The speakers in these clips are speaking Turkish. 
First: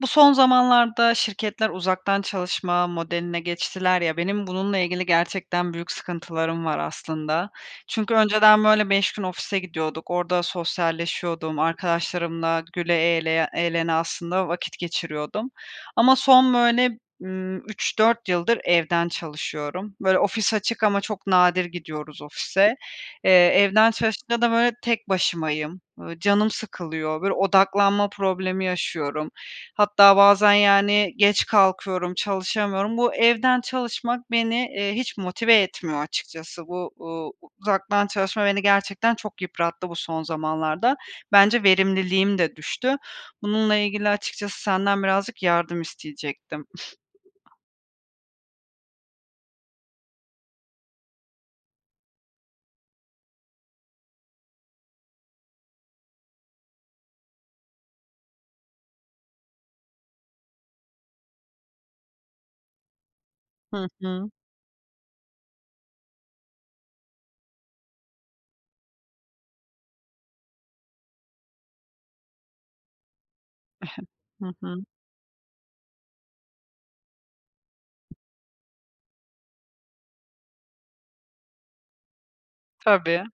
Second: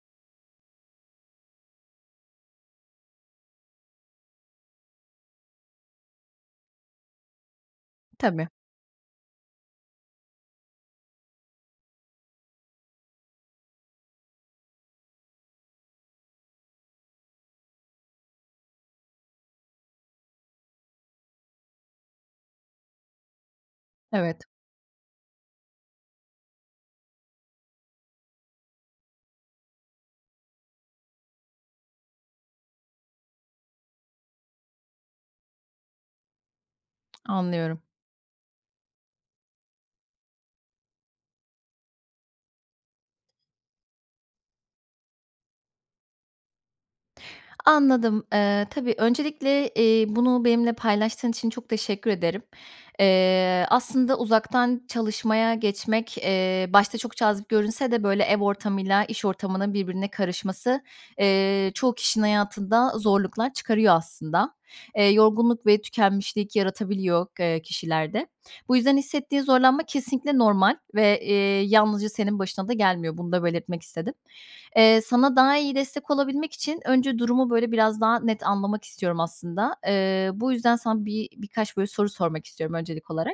Bu son zamanlarda şirketler uzaktan çalışma modeline geçtiler ya, benim bununla ilgili gerçekten büyük sıkıntılarım var aslında. Çünkü Tabii. önceden, böyle, 5 gün ofise gidiyorduk. Orada sosyalleşiyordum. Arkadaşlarımla güle eğleye eğlene aslında vakit geçiriyordum ama son, böyle, ımm, 3-4 yıldır evden çalışıyorum. Böyle, ofis açık ama çok nadir gidiyoruz ofise. Eee, evden Evet. çalışınca da, böyle, tek başımayım. Iıı, canım sıkılıyor. Böyle, odaklanma problemi yaşıyorum. Hatta bazen, yani, geç kalkıyorum, çalışamıyorum. Bu evden çalışmak beni, eee, hiç motive etmiyor açıkçası. Bu, uuu, Anlıyorum. uzaktan çalışma beni gerçekten çok yıprattı bu son zamanlarda. Bence verimliliğim de düştü. Bununla ilgili açıkçası senden birazcık yardım isteyecektim. Anladım. Eee, tabii öncelikle, eee, bunu benimle paylaştığın için çok teşekkür ederim. Eee, aslında uzaktan çalışmaya geçmek, eee, başta çok cazip görünse de, böyle, ev ortamıyla iş ortamının birbirine karışması, eee, çoğu kişinin hayatında zorluklar Hı çıkarıyor hı. aslında. Eee, yorgunluk ve tükenmişlik yaratabiliyor, eee, kişilerde. Bu yüzden hissettiğin zorlanma kesinlikle normal ve, eee, yalnızca senin başına da gelmiyor. Bunu da belirtmek istedim. Hı hı. Eee, sana daha iyi destek olabilmek için önce durumu, böyle, biraz daha net anlamak istiyorum aslında. Eee, bu yüzden sana bir birkaç, böyle, soru sormak istiyorum öncelik Tabii. olarak.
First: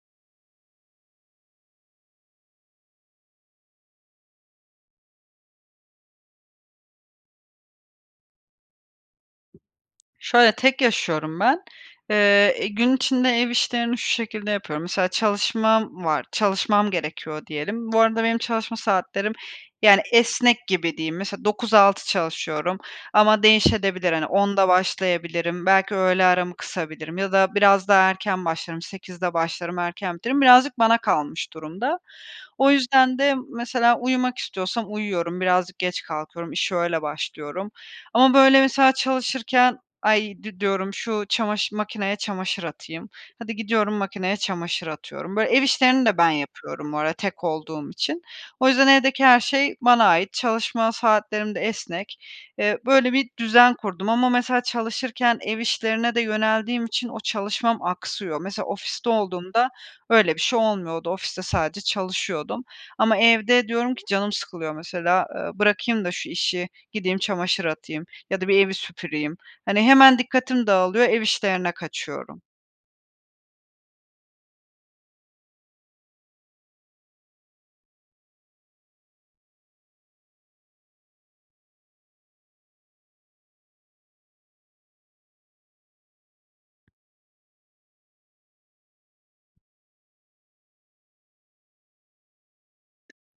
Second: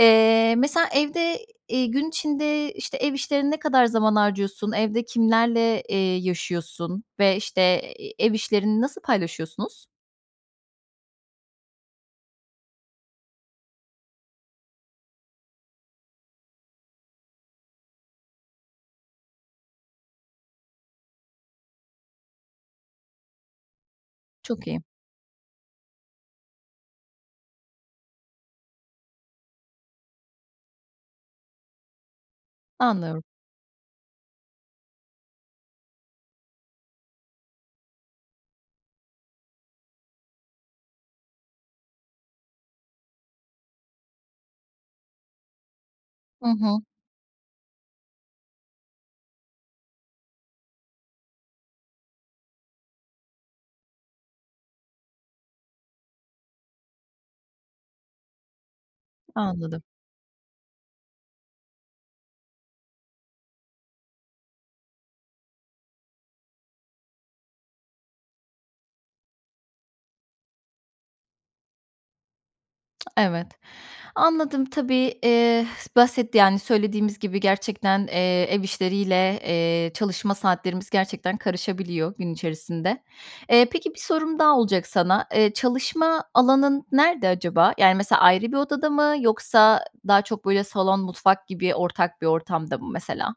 Eee, mesela evde, eee, gün içinde, işte, ev işlerine ne kadar zaman harcıyorsun, evde kimlerle, eee, yaşıyorsun ve, işte, ev işlerini nasıl paylaşıyorsunuz? Şöyle, tek yaşıyorum ben. Eee, gün içinde ev işlerini şu şekilde yapıyorum. Mesela çalışmam var, çalışmam gerekiyor diyelim. Bu arada benim çalışma saatlerim, yani, esnek gibi diyeyim. Mesela 9-6 çalışıyorum ama değişebilir. Hani, Çok 10.00'da iyi. başlayabilirim, belki öğle aramı kısabilirim ya da biraz daha erken başlarım, 08.00'de başlarım, erken bitiririm, birazcık bana kalmış durumda. O yüzden Anlıyorum. de mesela uyumak istiyorsam uyuyorum, birazcık geç kalkıyorum, işe öyle başlıyorum ama, böyle, mesela çalışırken, ay, di diyorum, şu çamaşır makineye çamaşır atayım, hadi gidiyorum makineye çamaşır atıyorum. Böyle, ev işlerini de ben Hı hı. yapıyorum bu arada tek olduğum için. O yüzden evdeki her şey bana ait. Çalışma saatlerim de esnek. Eee, böyle bir düzen kurdum ama mesela çalışırken ev işlerine de yöneldiğim için o çalışmam aksıyor. Mesela ofiste olduğumda Anladım. öyle bir şey olmuyordu. Ofiste sadece çalışıyordum ama evde diyorum ki canım sıkılıyor. Mesela, eee, bırakayım da şu işi, gideyim çamaşır atayım ya da bir evi süpüreyim. Hani, hemen dikkatim dağılıyor, ev işlerine kaçıyorum. Evet, anladım. Tabii, eee, basit, yani, söylediğimiz gibi gerçekten, eee, ev işleriyle, eee, çalışma saatlerimiz gerçekten karışabiliyor gün içerisinde. Eee, peki, bir sorum daha olacak sana. Eee, çalışma alanın nerede acaba? Yani, mesela, ayrı bir odada mı, yoksa daha çok, böyle, salon, mutfak gibi ortak bir ortamda mı, mesela?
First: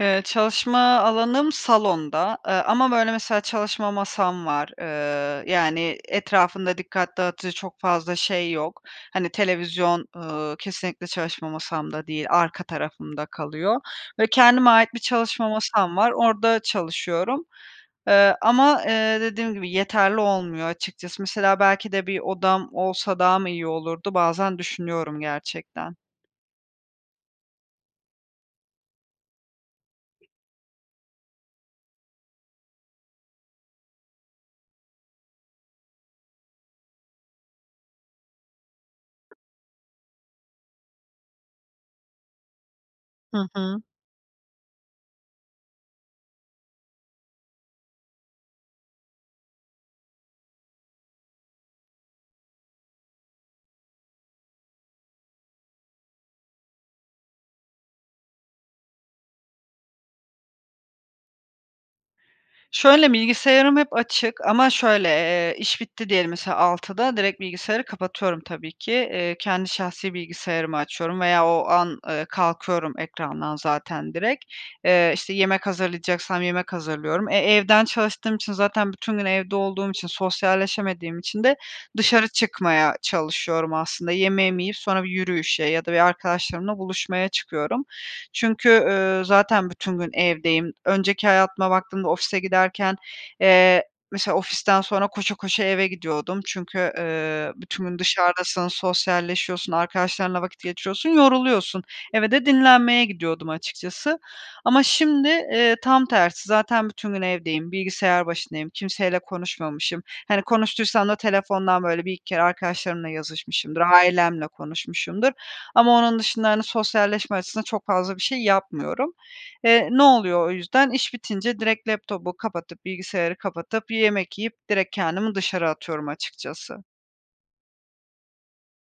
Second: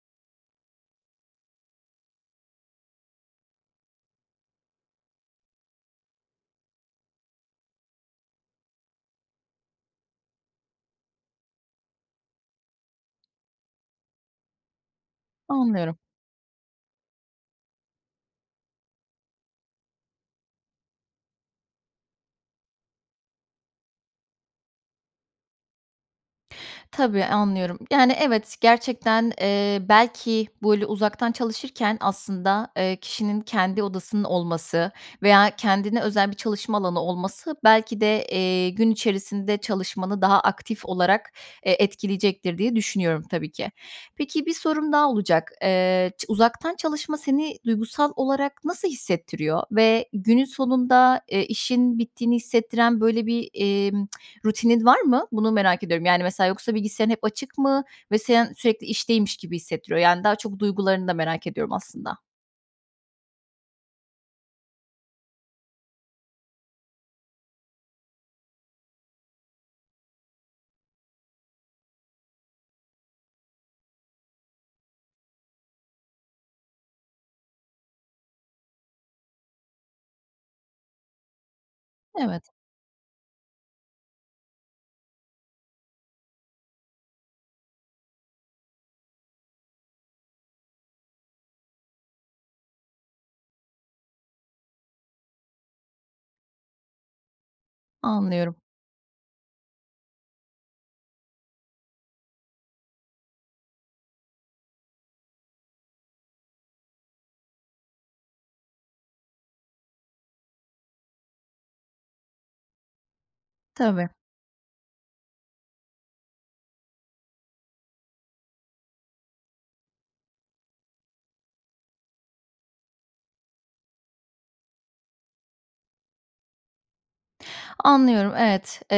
Eee, çalışma alanım salonda, ııı, ama, böyle, mesela, çalışma masam var, ııı, yani, etrafında dikkat dağıtıcı çok fazla şey yok. Hani, televizyon, ııı, kesinlikle çalışma masamda değil, arka tarafımda kalıyor ve kendime ait bir çalışma masam Anlıyorum. var. Orda çalışıyorum, ııı, ama, eee, dediğim gibi yeterli olmuyor açıkçası. Mesela, belki de bir odam olsa daha mı iyi olurdu, bazen düşünüyorum gerçekten. Tabii, anlıyorum, yani, evet, gerçekten, eee, belki, böyle uzaktan çalışırken aslında, eee, kişinin kendi odasının olması veya kendine özel bir çalışma alanı olması belki de, eee, gün içerisinde çalışmanı daha aktif olarak, eee, etkileyecektir diye düşünüyorum, Hı tabii ki. hı. Peki, bir sorum daha olacak. Eee, ç uzaktan çalışma seni duygusal olarak nasıl hissettiriyor ve günün sonunda, eee, işin bittiğini hissettiren, böyle, bir, eee, rutinin var mı? Bunu merak ediyorum. Yani, mesela, yoksa bilgisayarın hep açık mı? Ve sen sürekli işteymiş gibi hissettiriyor. Yani, daha çok duygularını da merak ediyorum aslında. Şöyle, bilgisayarım hep açık ama şöyle, eee, iş bitti diyelim, mesela, 6'da direkt bilgisayarı kapatıyorum, tabii ki. Eee, kendi şahsi bilgisayarımı açıyorum veya o an, eee, kalkıyorum ekrandan zaten direkt. Eee, işte, yemek hazırlayacaksam yemek hazırlıyorum. E, evden çalıştığım için zaten bütün gün evde olduğum için, sosyalleşemediğim için de dışarı Evet. çıkmaya çalışıyorum aslında. Yemeğimi yiyip sonra bir yürüyüşe ya da bir arkadaşlarımla buluşmaya çıkıyorum. Çünkü, ııı, zaten bütün gün evdeyim. Önceki hayatıma baktığımda ofise giderken, eee, mesela ofisten sonra koşa koşa eve gidiyordum. Çünkü, ııı, bütün gün Anlıyorum. dışarıdasın, sosyalleşiyorsun, arkadaşlarınla vakit geçiriyorsun, yoruluyorsun. Eve de dinlenmeye gidiyordum açıkçası. Ama şimdi, eee, tam tersi, zaten bütün gün evdeyim, bilgisayar başındayım, kimseyle konuşmamışım. Hani, konuştuysam da telefondan, böyle, 1-2 kere arkadaşlarımla yazışmışımdır, Tabii. ailemle konuşmuşumdur ama onun dışında, hani, sosyalleşme açısından çok fazla bir şey yapmıyorum. Eee, ne oluyor o yüzden, iş bitince direkt laptopu kapatıp, bilgisayarı kapatıp, yemek yiyip direkt kendimi dışarı atıyorum açıkçası. Anlıyorum, evet. Eee,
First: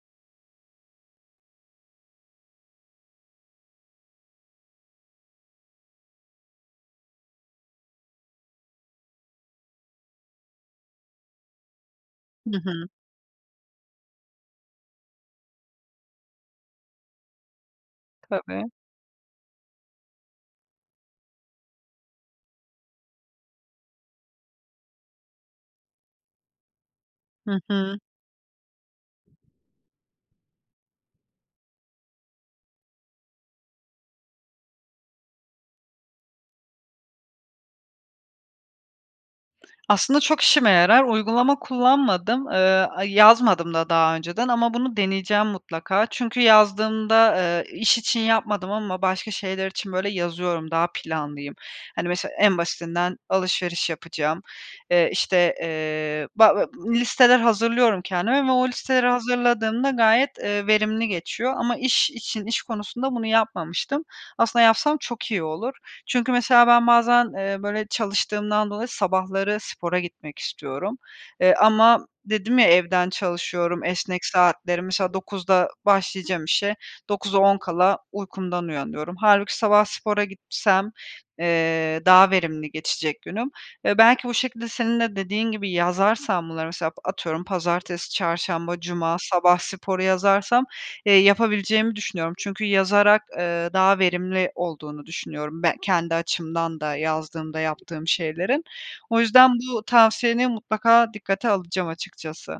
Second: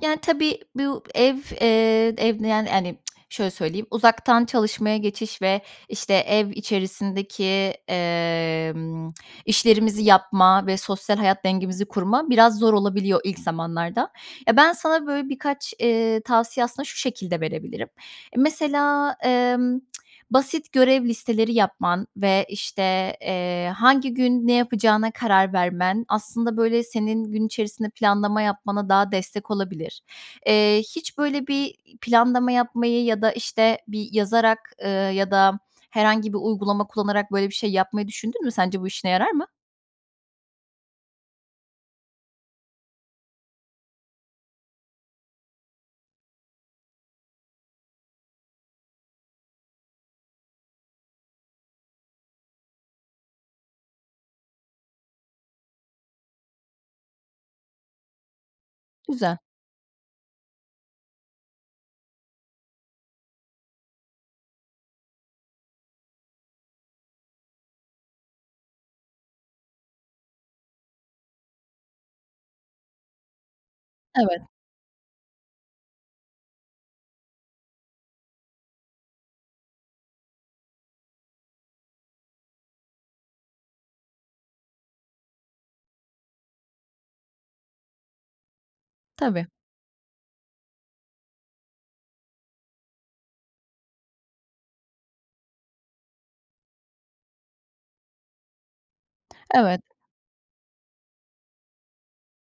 yani, tabii, bu ev, eee, ev, yani, hani, şöyle söyleyeyim; uzaktan çalışmaya geçiş ve, işte, ev içerisindeki, emm, işlerimizi yapma ve sosyal hayat dengemizi kurma biraz Hı zor hı. olabiliyor ilk zamanlarda. Ya, ben sana, böyle, birkaç, eee, tavsiye aslında şu şekilde verebilirim. Tabii. Mesela, emm, basit görev listeleri yapman ve, işte, eee, hangi gün ne yapacağına karar vermen aslında, böyle, senin gün Hı içerisinde hı. planlama yapmana daha destek olabilir. Eee, hiç, böyle, bir planlama yapmayı ya da, işte, bir yazarak, ııı, ya da herhangi bir uygulama kullanarak, böyle, bir şey yapmayı düşündün mü? Sence bu işine yarar mı? Aslında, çok işime yarar. Uygulama kullanmadım. Eee, a yazmadım da daha önceden ama bunu deneyeceğim mutlaka. Çünkü yazdığımda, ııı, iş için yapmadım ama başka şeyler için, böyle, yazıyorum, daha planlıyım. Hani, mesela, en basitinden alışveriş yapacağım, eee, işte, eee, ba a listeler hazırlıyorum kendime ve o listeleri Güzel. hazırladığımda gayet, ııı, verimli geçiyor ama iş için, iş konusunda bunu yapmamıştım. Aslında, yapsam çok iyi olur. Çünkü, mesela, ben bazen, eee, böyle çalıştığımdan dolayı sabahları spora gitmek istiyorum. Eee, ama dedim ya, evden çalışıyorum, esnek Evet. saatleri, mesela, 09.00'da başlayacağım işe, 08.50'de uykumdan uyanıyorum. Hâlbuki sabah spora gitsem, eee, daha verimli geçecek günüm. Eee, belki bu şekilde senin de dediğin gibi yazarsam bunları, mesela, atıyorum, pazartesi, çarşamba, cuma, Tabii. sabah sporu yazarsam, eee, yapabileceğimi düşünüyorum. Çünkü yazarak, eee, daha verimli olduğunu düşünüyorum ben kendi açımdan da, yazdığımda yaptığım şeylerin. O yüzden Evet. bu tavsiyeni mutlaka dikkate alacağım açıkçası.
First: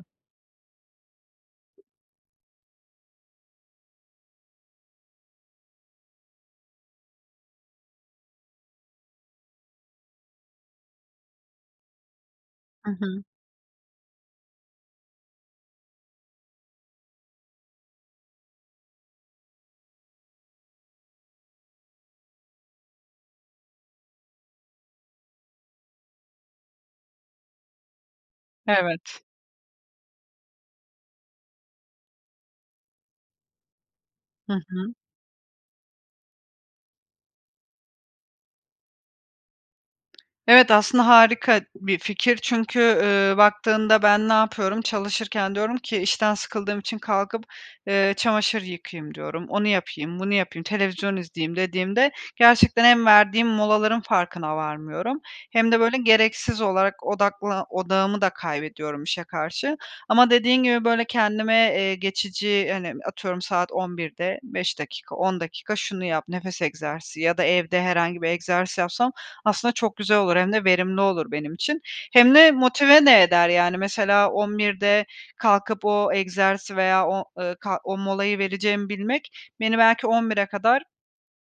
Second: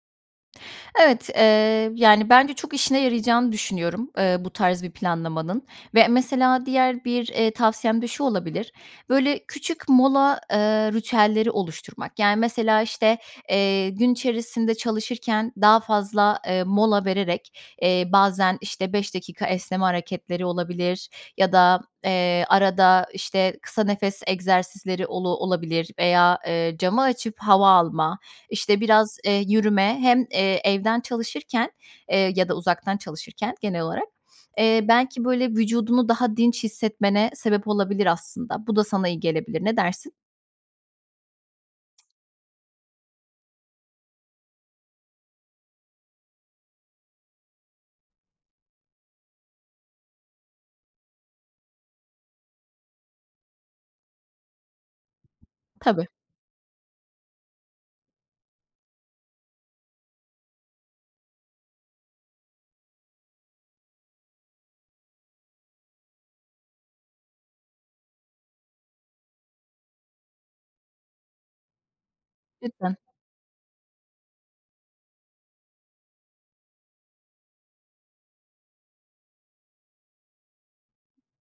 Evet, eee, yani, bence çok işine yarayacağını düşünüyorum, eee, bu tarz bir planlamanın ve, mesela, diğer bir, eee, tavsiyem de şu olabilir: Böyle, küçük mola, eee, ritüelleri oluşturmak, yani, mesela, Hı işte, hı. eee, gün içerisinde çalışırken daha fazla, eee, mola vererek, eee, bazen, işte, 5 dakika esneme hareketleri olabilir ya da, eee, arada, işte, kısa nefes egzersizleri olu olabilir veya, eee, camı açıp hava alma, işte, biraz, Evet. eee, yürüme, hem, eee, evden çalışırken, eee, ya da uzaktan çalışırken genel olarak, Hı eee, hı. belki, böyle, vücudunu daha dinç hissetmene sebep olabilir aslında. Bu da sana iyi gelebilir. Ne dersin? Evet, aslında harika bir fikir çünkü, ııı, baktığında ben ne yapıyorum, çalışırken diyorum ki, “İşten sıkıldığım için kalkıp, ııı, çamaşır yıkayayım“ diyorum, “Onu yapayım, bunu yapayım, televizyon izleyeyim,“ dediğimde, gerçekten hem verdiğim molaların farkına varmıyorum hem de, böyle, Tabii. gereksiz olarak odakla odağımı da kaybediyorum işe karşı ama dediğin gibi, böyle, kendime, eee, geçici, hani, atıyorum saat 11.00'de 5 dakika, 10 dakika şunu yap, nefes egzersizi ya da evde herhangi bir egzersiz yapsam aslında çok güzel olur, hem de verimli olur benim için. Hem de Lütfen. motive de eder, yani, mesela, 11.00'de kalkıp o egzersizi veya o, ııı, kalk o molayı vereceğimi bilmek beni belki 11.00'e kadar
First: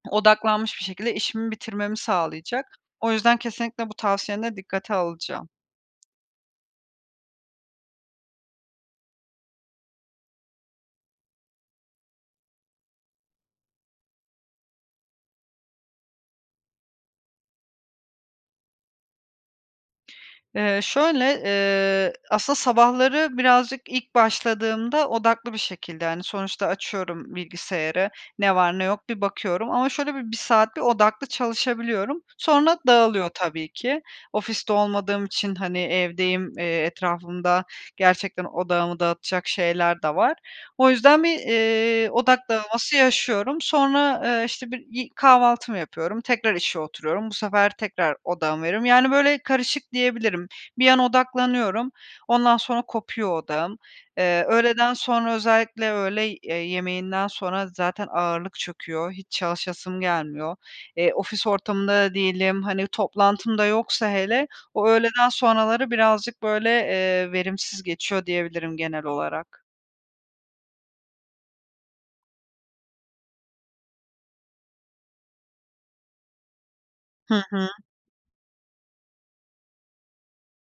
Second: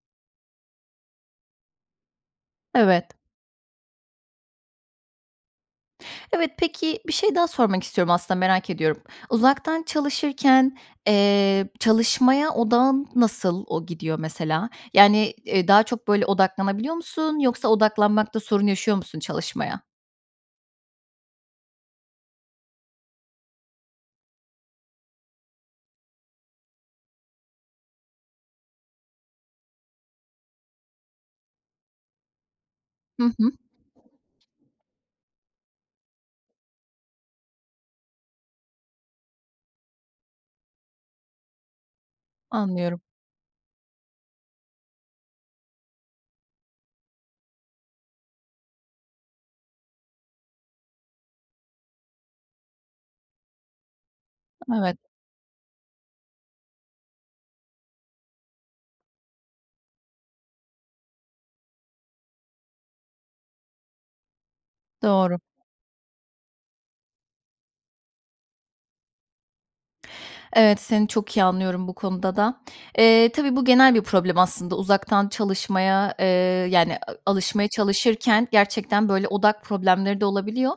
odaklanmış bir şekilde işimi bitirmemi sağlayacak. Evet. O yüzden kesinlikle bu tavsiyeni de dikkate alacağım. Evet. Peki, bir şey daha sormak istiyorum aslında, merak ediyorum. Uzaktan çalışırken, eee, çalışmaya odağın nasıl o gidiyor, mesela? Yani, eee, daha çok, böyle, odaklanabiliyor musun yoksa odaklanmakta sorun yaşıyor musun çalışmaya? Eee, şöyle, ııı, aslında sabahları birazcık ilk başladığımda odaklı bir şekilde, hani, sonuçta açıyorum bilgisayarı, ne var ne yok bir bakıyorum ama şöyle bir 1 saat bir odaklı çalışabiliyorum. Sonra Hı dağılıyor hı. tabii ki. Ofiste olmadığım için, hani, evdeyim, eee, etrafımda gerçekten odağımı dağıtacak şeyler de var. O yüzden bir, ııı, odak dağılması Anlıyorum. yaşıyorum. Sonra, ııı, işte, bir i kahvaltımı yapıyorum, tekrar işe oturuyorum. Bu sefer tekrar odağımı veriyorum. Yani, böyle, karışık diyebilirim. Bir an odaklanıyorum, ondan sonra kopuyor odağım. Eee, öğleden Evet. sonra, özellikle öğley ııı, yemeğinden sonra zaten ağırlık çöküyor, hiç çalışasım gelmiyor. Eee, ofis ortamında da değilim, hani, toplantım da yoksa hele o öğleden Doğru. sonraları birazcık, böyle, eee, verimsiz geçiyor diyebilirim genel olarak. Evet, seni çok iyi anlıyorum bu konuda da. Eee, tabii bu genel bir problem aslında. Uzaktan çalışmaya, eee, yani, a Hı alışmaya hı. çalışırken gerçekten böyle odak problemleri de olabiliyor.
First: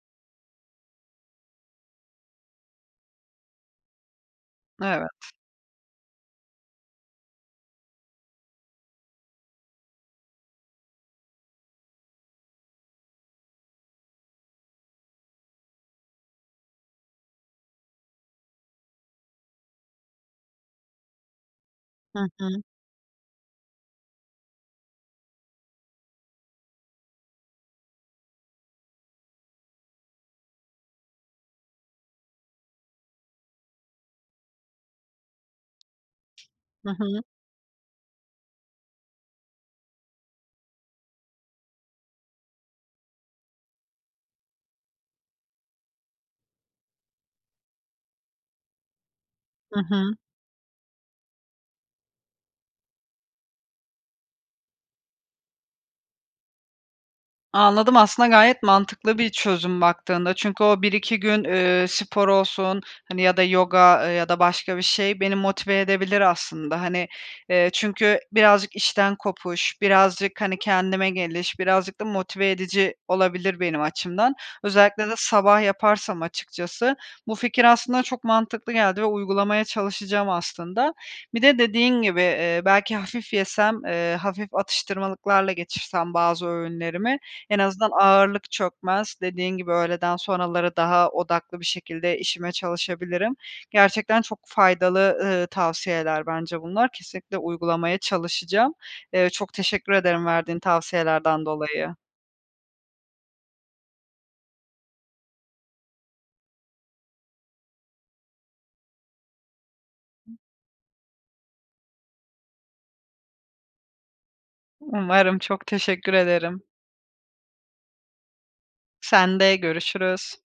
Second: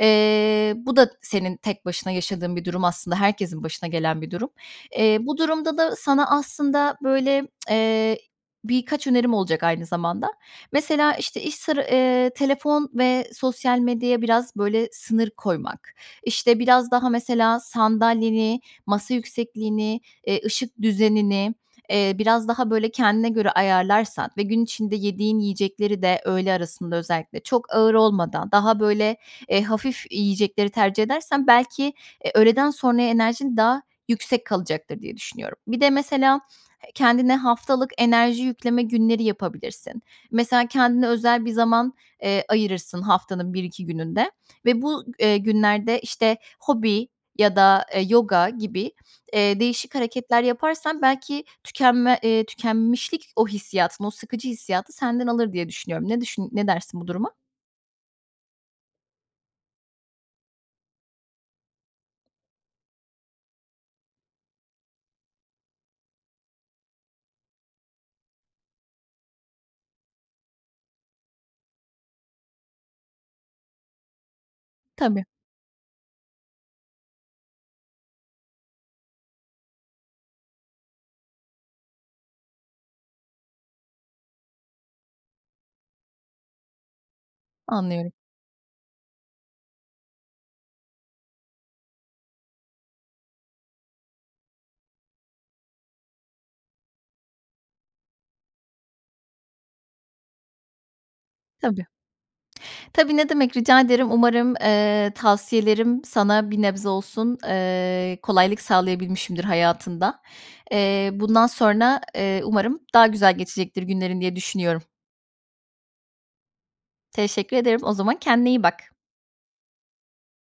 Eee, bu da senin tek başına yaşadığın bir durum aslında herkesin başına gelen bir durum. Evet. Eee, bu durumda da sana aslında, böyle, eee, birkaç önerim olacak aynı zamanda. Mesela, işte, iş sıra eee, telefon ve sosyal medyaya biraz, böyle, sınır koymak, işte, biraz daha mesela sandalyeni, masa yüksekliğini, eee, ışık düzenini, eee, Hı biraz hı. daha, böyle, kendine göre ayarlarsan ve gün içinde yediğin yiyecekleri de öğle arasında özellikle çok ağır olmadan, daha, böyle, eee, hafif yiyecekleri tercih edersen belki, eee, öğleden sonraya enerjin daha yüksek kalacaktır diye düşünüyorum. Bir de mesela Hı hı. kendine haftalık enerji yükleme günleri yapabilirsin. Mesela kendine özel bir zaman, eee, ayırırsın haftanın 1-2 gününde ve bu, eee, günlerde, işte, hobi ya da, eee, yoga gibi, eee, Hı değişik hı. hareketler yaparsan belki tükenme, eee, tükenmişlik, o hissiyatın, o sıkıcı hissiyatı senden alır diye düşünüyorum. Ne düşün ne dersin bu duruma? Anladım. Aslında gayet mantıklı bir çözüm baktığında. Çünkü o 1-2 gün, ııı, spor olsun, hani, ya da yoga, eee, ya da başka bir şey beni motive edebilir aslında. Hani, eee, çünkü birazcık işten kopuş, birazcık, hani, kendime geliş, birazcık da motive edici olabilir benim açımdan. Özellikle de Tabii. sabah yaparsam açıkçası bu fikir aslında çok mantıklı geldi ve uygulamaya çalışacağım aslında. Bir de dediğin gibi, ııı, belki hafif yesem, ııı, hafif atıştırmalıklarla geçirsem bazı öğünlerimi en azından Anlıyorum. ağırlık çökmez. Dediğin gibi öğleden sonraları daha odaklı bir şekilde işime çalışabilirim. Gerçekten çok faydalı, ııı, tavsiyeler bence bunlar. Kesinlikle uygulamaya çalışacağım. Iıı, çok teşekkür ederim verdiğin tavsiyelerden Tabii. dolayı. Tabii, ne demek, rica ederim. Umarım, eee, tavsiyelerim sana bir nebze olsun, eee, kolaylık sağlayabilmişimdir hayatında. Eee, bundan sonra, eee, umarım daha güzel geçecektir günlerin diye düşünüyorum. Umarım, çok teşekkür ederim. Teşekkür ederim. O zaman kendine iyi bak. Sen de görüşürüz.